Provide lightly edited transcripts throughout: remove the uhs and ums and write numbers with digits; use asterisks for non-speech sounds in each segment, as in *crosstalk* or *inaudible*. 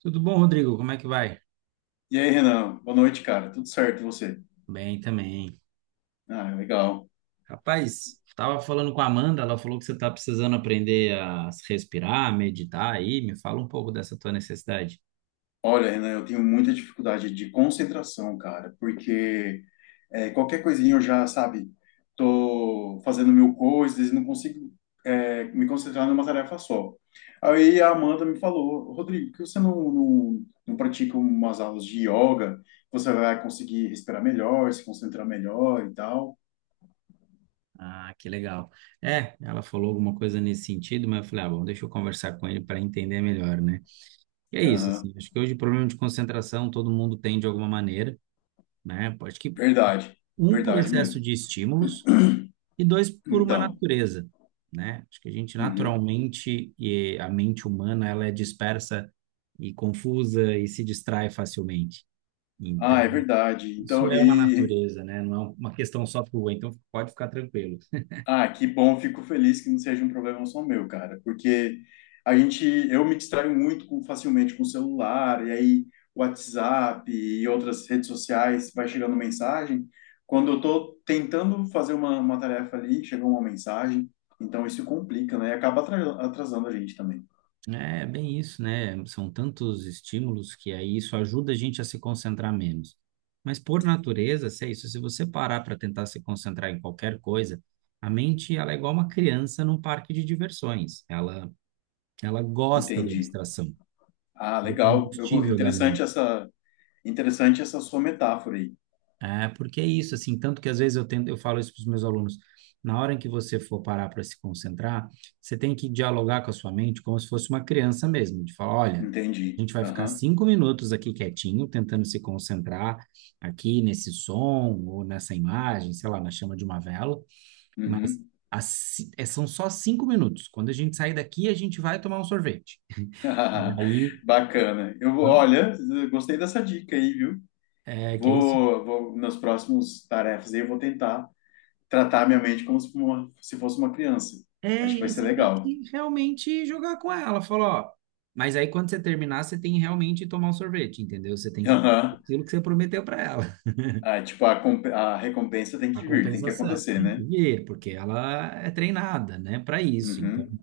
Tudo bom, Rodrigo? Como é que vai? E aí, Renan? Boa noite, cara. Tudo certo, e você? Bem também. Ah, legal. Rapaz, estava falando com a Amanda, ela falou que você está precisando aprender a respirar, meditar aí. Me fala um pouco dessa tua necessidade. Olha, Renan, eu tenho muita dificuldade de concentração, cara, porque qualquer coisinha eu já, sabe, tô fazendo mil coisas e não consigo me concentrar numa tarefa só. Aí a Amanda me falou, Rodrigo, por que você não pratica umas aulas de yoga? Você vai conseguir respirar melhor, se concentrar melhor e tal. Ah, que legal. É, ela falou alguma coisa nesse sentido, mas eu falei, ah, bom, deixa eu conversar com ele para entender melhor, né? E é isso, Aham. assim, acho que hoje o problema de concentração todo mundo tem de alguma maneira, né? Acho que Verdade, um por verdade excesso mesmo. de estímulos, e dois, por uma Então, natureza, né? Acho que a gente uhum. naturalmente, e a mente humana, ela é dispersa e confusa e se distrai facilmente. Então, Ah, é verdade. isso Então, é uma natureza, né? Não é uma questão só tua, então pode ficar tranquilo. ah, que bom, fico feliz que não seja um problema só meu, cara, porque a gente eu me distraio muito facilmente com o celular, e aí WhatsApp e outras redes sociais vai chegando mensagem. Quando eu tô tentando fazer uma tarefa ali, chega uma mensagem, então isso complica, né? E acaba atrasando a gente também. É bem isso, né? São tantos estímulos que aí isso ajuda a gente a se concentrar menos. Mas por natureza, se é isso, se você parar para tentar se concentrar em qualquer coisa, a mente ela é igual uma criança num parque de diversões. Ela gosta da Entendi. distração, Ah, do legal. Eu, go- combustível da mente. Interessante essa sua metáfora aí. É, porque é isso, assim, tanto que às vezes eu tento, eu falo isso para os meus alunos. Na hora em que você for parar para se concentrar, você tem que dialogar com a sua mente como se fosse uma criança mesmo, de falar, olha, a Entendi. gente vai ficar Aham. 5 minutos aqui quietinho, tentando se concentrar aqui nesse som ou nessa imagem, sei lá, na chama de uma vela, mas Uhum. as são só 5 minutos. Quando a gente sair daqui, a gente vai tomar um sorvete. *laughs* E aí, Bacana. Eu vou, quando, olha, gostei dessa dica aí, viu? Que é isso? Vou nas próximas tarefas aí, eu vou tentar tratar minha mente como se fosse uma criança. É, Acho que e vai aí ser você tem legal. que realmente jogar com ela. Falou, ó. Mas aí quando você terminar, você tem que realmente tomar um sorvete, entendeu? Você tem *laughs* que cumprir Aham. aquilo que você prometeu para ela, Ah, tipo, a recompensa tem *laughs* a que vir, tem que compensação. acontecer, Tem que né? vir, porque ela é treinada, né, para isso. Então, Uhum.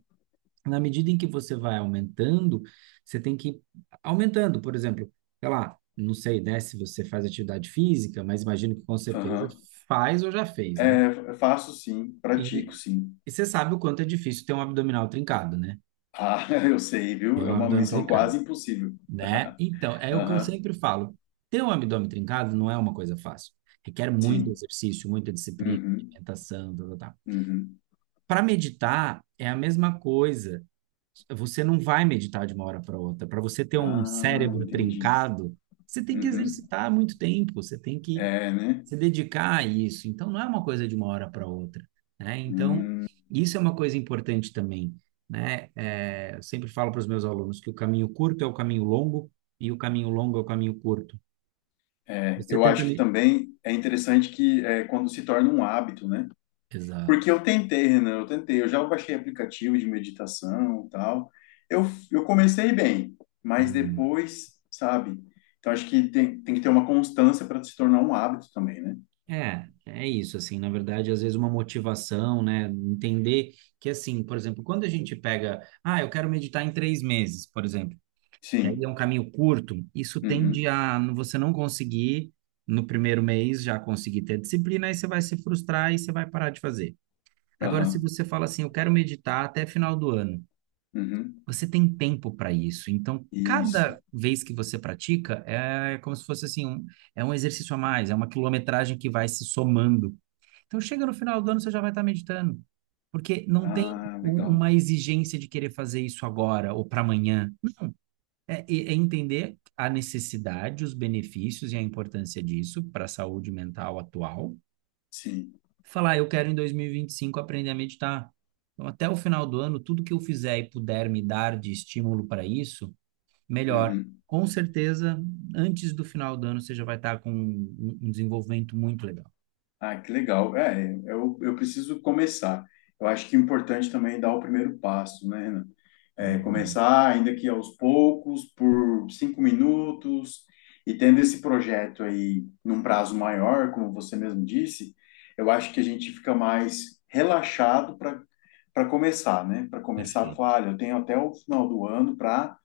na medida em que você vai aumentando, você tem que ir aumentando, por exemplo, sei lá, não sei, né, se você faz atividade física, mas imagino que com certeza Aham. faz ou já fez, né? É, eu faço sim, pratico E, sim. e você sabe o quanto é difícil ter um abdominal trincado, né? Ah, *laughs* eu sei, Tem viu? um É uma abdômen missão trincado. quase impossível. Né? Então, é o que eu Aham. sempre falo. Ter um abdômen trincado não é uma coisa fácil. Requer muito Sim. exercício, muita disciplina, Uhum. alimentação, tá, tá, tá. Uhum. Para meditar é a mesma coisa. Você não vai meditar de uma hora para outra. Para você ter um Ah, cérebro entendi. trincado, você tem que Uhum. exercitar muito tempo, você tem que É, né? se dedicar a isso. Então, não é uma coisa de uma hora para outra, né? Então, Hum. isso é uma coisa importante também, né? É, eu sempre falo para os meus alunos que o caminho curto é o caminho longo e o caminho longo é o caminho curto. É, Você eu tenta acho que me... também é interessante que é, quando se torna um hábito, né? Exato. Porque eu tentei, Renan, eu tentei, eu já baixei aplicativo de meditação e tal. Eu, eu comecei bem, mas Uhum. depois, sabe? Então acho que tem que ter uma constância para se tornar um hábito também, né? É, é isso, assim, na verdade, às vezes uma motivação, né, entender que, assim, por exemplo, quando a gente pega, ah, eu quero meditar em 3 meses, por exemplo, que aí é Sim. um caminho curto, isso tende Uhum. a você não conseguir, no primeiro mês, já conseguir ter disciplina, aí você vai se frustrar e você vai parar de fazer. Agora, se Aham. você fala assim, eu quero meditar até final do ano, Uhum. você tem tempo para isso, então, Isso. cada vez que você pratica, é como se fosse, assim, é um exercício a mais, é uma quilometragem que vai se somando então chega no final do ano, você já vai estar meditando. Porque não tem Ah, legal. uma exigência de querer fazer isso agora ou para amanhã. É, é entender a necessidade, os benefícios e a importância disso para a saúde mental atual. Sim. Falar, eu quero em 2025 aprender a meditar. Então, até o final do ano, tudo que eu fizer e puder me dar de estímulo para isso, melhor. Uhum. Com certeza, antes do final do ano, você já vai estar com um desenvolvimento muito legal. Ah, que legal. É, eu preciso começar. Eu acho que é importante também dar o primeiro passo, né, Renan? É, Uhum, começar, ainda que aos poucos, por 5 minutos, e tendo esse projeto aí num prazo maior, como você mesmo disse, eu acho que a gente fica mais relaxado para começar, né? Para começar, perfeito. falar, "Olha, eu tenho até o final do ano para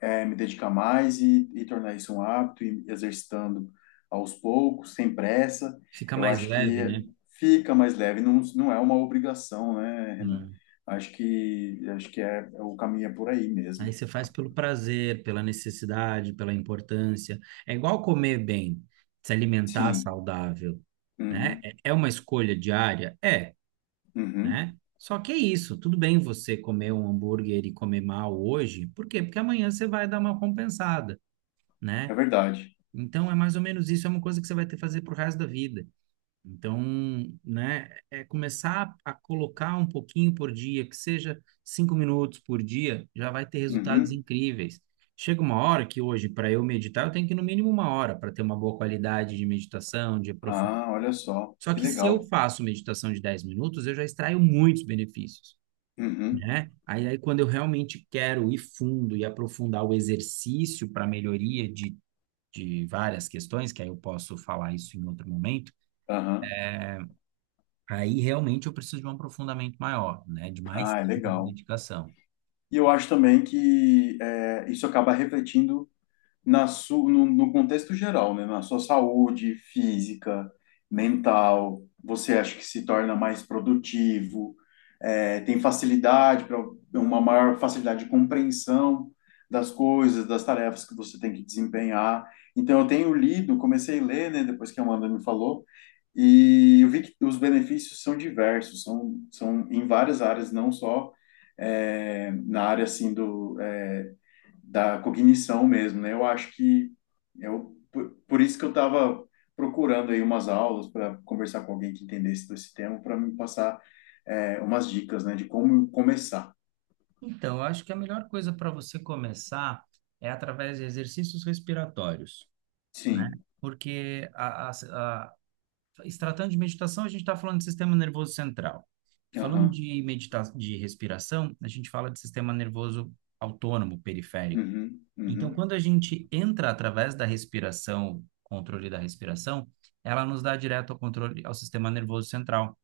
me dedicar mais e tornar isso um hábito, e exercitando aos poucos, sem pressa, Fica eu mais acho que leve, né? fica mais leve, não é uma obrigação, né, Renan? Né? Acho que é o caminho é por aí Aí mesmo. você faz pelo prazer, pela necessidade, pela importância. É igual comer bem, se alimentar Sim, saudável, né? uhum, É é uma escolha diária? É, uhum, né? Só que é isso, tudo bem você comer um hambúrguer e comer mal hoje, por quê? Porque amanhã você vai dar uma compensada, é né? verdade. Então é mais ou menos isso, é uma coisa que você vai ter que fazer pro resto da vida. Então, né, é começar a colocar um pouquinho por dia, que seja 5 minutos por dia, já vai ter resultados Uhum. incríveis. Chega uma hora que hoje, para eu meditar, eu tenho que ir no mínimo uma hora para ter uma boa qualidade de meditação, de aprofundamento. Ah, olha só, Só que que se eu legal. faço meditação de 10 minutos, eu já extraio muitos benefícios, Uhum, né? Aí quando eu realmente quero ir fundo e aprofundar o exercício para melhoria de várias questões, que aí eu posso falar isso em outro momento. aham. Aí realmente eu preciso de um aprofundamento maior, né? De mais Ah, é tempo de legal. dedicação. E eu acho também que é, isso acaba refletindo na su, no, no contexto geral, né? Na sua saúde física, mental, você acha que se torna mais produtivo, é, tem facilidade para uma maior facilidade de compreensão das coisas, das tarefas que você tem que desempenhar. Então, eu tenho lido, comecei a ler, né? Depois que a Amanda me falou, e eu vi que os benefícios são diversos, são em várias áreas, não só. Na área assim da cognição mesmo, né? Eu acho que por isso que eu estava procurando aí umas aulas para conversar com alguém que entendesse desse tema para me passar umas dicas, né, de como começar. Então, eu acho que a melhor coisa para você começar é através de exercícios respiratórios, né? Sim. Porque a, se tratando de meditação, a gente está falando de sistema nervoso central. Falando Aham. de medita de respiração, a gente fala de sistema nervoso autônomo, periférico. Uhum. Então, Uhum. quando a gente entra através da respiração, controle da respiração, ela nos dá direto ao controle ao sistema nervoso central.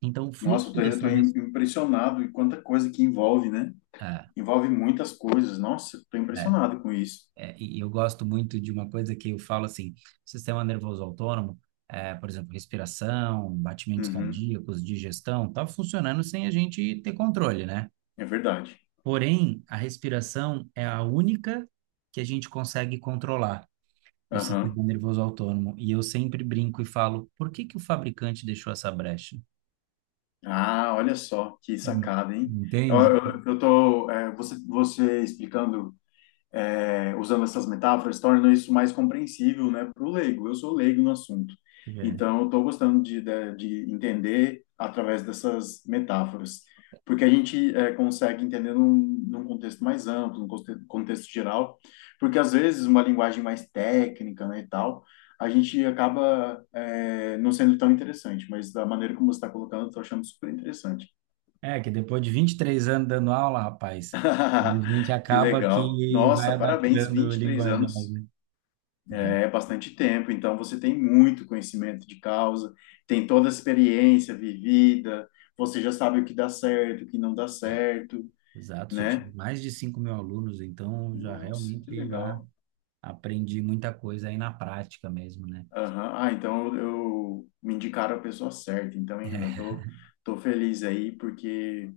Então, o Nossa, eu fluxo tô, da eu tô sua im- impressionado e quanta coisa que envolve, né? é, Envolve muitas coisas. Nossa, eu tô é, impressionado com isso. E eu gosto muito de uma coisa que eu falo assim, sistema nervoso autônomo, é, por exemplo, respiração, batimentos Uhum. cardíacos, digestão, tá funcionando sem a gente ter controle, né? É verdade. Porém, a respiração é a única que a gente consegue controlar do Aham. sistema nervoso autônomo. E eu sempre brinco e falo, por que que o fabricante deixou essa brecha? Ah, olha só que Hum, sacada, hein? Eu, Entende? eu, eu tô, é, você explicando usando essas metáforas, torna isso mais compreensível, né, para o leigo. Eu sou leigo no assunto, É. então eu estou gostando de entender através dessas metáforas, porque a gente consegue entender num, num contexto mais amplo, num conte- contexto geral, porque às vezes uma linguagem mais técnica, né, e tal, a gente acaba não sendo tão interessante, mas da maneira como você está colocando, eu estou achando super interessante. É que depois de 23 anos dando aula, rapaz, a gente *laughs* Que acaba legal. que vai Nossa, parabéns, adaptando o 23 linguajar, anos. né? Já, É bastante tempo, então você tem muito conhecimento de causa, tem toda a experiência vivida, você já sabe o que dá certo, o que não dá certo, exato, já tive né? mais de 5 mil alunos, então já Nossa, que realmente já legal. aprendi muita coisa aí na prática mesmo, né? Aham. Ah, então me indicaram a pessoa certa, então, hein, Renan, tô feliz aí, porque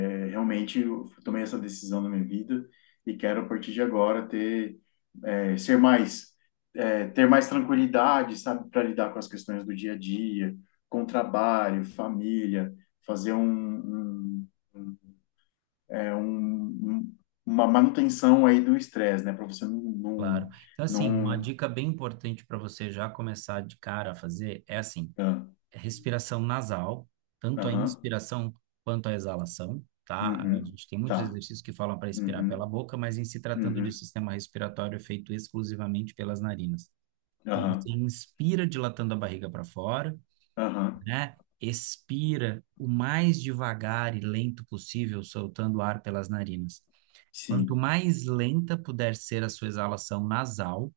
Realmente, eu tomei essa decisão na minha vida e quero, a partir de agora, ter, é, ser mais, é, ter mais tranquilidade, sabe, para lidar com as questões do dia a dia, com trabalho, família, fazer um, é, um- um- uma manutenção aí do estresse, né, para você não, Claro. não, Então, assim, uma não, dica bem importante para você já começar de cara a fazer é assim, ah, é respiração nasal, tanto a aham, inspiração quanto a exalação, tá? A uhum, gente tem muitos tá, exercícios que falam para expirar pela uhum, boca, mas em se tratando de uhum, sistema respiratório é feito exclusivamente pelas narinas. Então aham, você inspira dilatando a barriga para fora, aham, né? Expira o mais devagar e lento possível, soltando ar pelas narinas. Quanto sim, mais lenta puder ser a sua exalação nasal,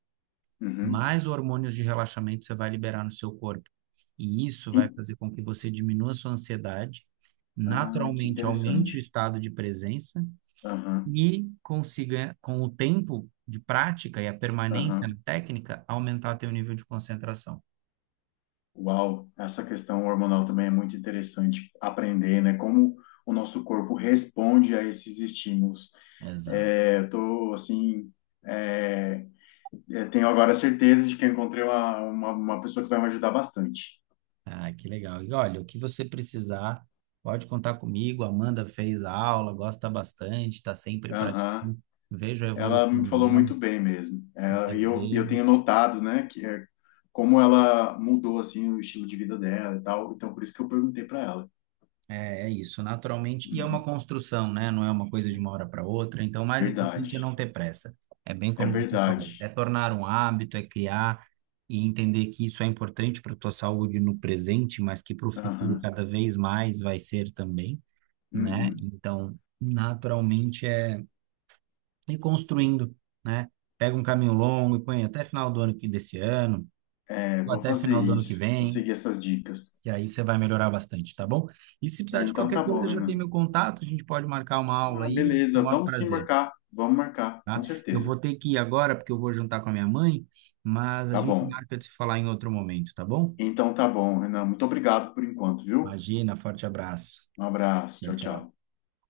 uhum. mais hormônios de relaxamento você vai liberar no seu corpo. E isso vai E- fazer com que você diminua a sua ansiedade, ah, que naturalmente aumente o interessante. estado de presença Aham, e consiga, com o tempo de prática e a permanência na aham. técnica, aumentar teu nível de concentração. Uau, essa questão hormonal também é muito interessante aprender, né? Como o nosso corpo responde a esses estímulos. Exato. É, eu tô, assim, é, eu tenho agora certeza de que eu encontrei uma pessoa que vai me ajudar bastante. Ah, que legal. E olha, o que você precisar, pode contar comigo. A Amanda fez a aula, gosta bastante, está sempre Aham. praticando. Vejo a Ela me evolução falou dela, muito bem mesmo. É, e eu eu, eu vejo. tenho notado, né, que é, como ela mudou, assim, o estilo de vida dela e tal. Então, por isso que eu perguntei para ela. É, é isso, naturalmente. E é uma Uhum. construção, né? Não é uma coisa de uma hora para outra. Então, o mais Verdade, importante é não ter pressa. É bem é como você falou, é verdade. tornar um hábito, é criar e entender que isso é importante para a tua saúde no presente, mas que para o futuro Aham. cada vez mais vai ser também, né? Uhum. Então, naturalmente é ir construindo, né? Pega um caminho longo e põe até final do ano que desse ano, É, ou vou até fazer final do ano que isso. Vou vem. seguir essas dicas. E aí você vai melhorar bastante, tá bom? E se precisar de Então qualquer tá bom, coisa, já tem Renan. meu contato, a gente pode marcar uma aula Ah, aí, com o beleza. maior Vamos sim prazer, marcar. Vamos marcar, com tá? Eu certeza. vou ter que ir agora, porque eu vou jantar com a minha mãe, mas a Tá gente bom. marca de se falar em outro momento, tá bom? Então tá bom, Renan. Muito obrigado por enquanto, viu? Imagina, forte abraço. Um abraço. Tchau, Tchau, tchau. tchau.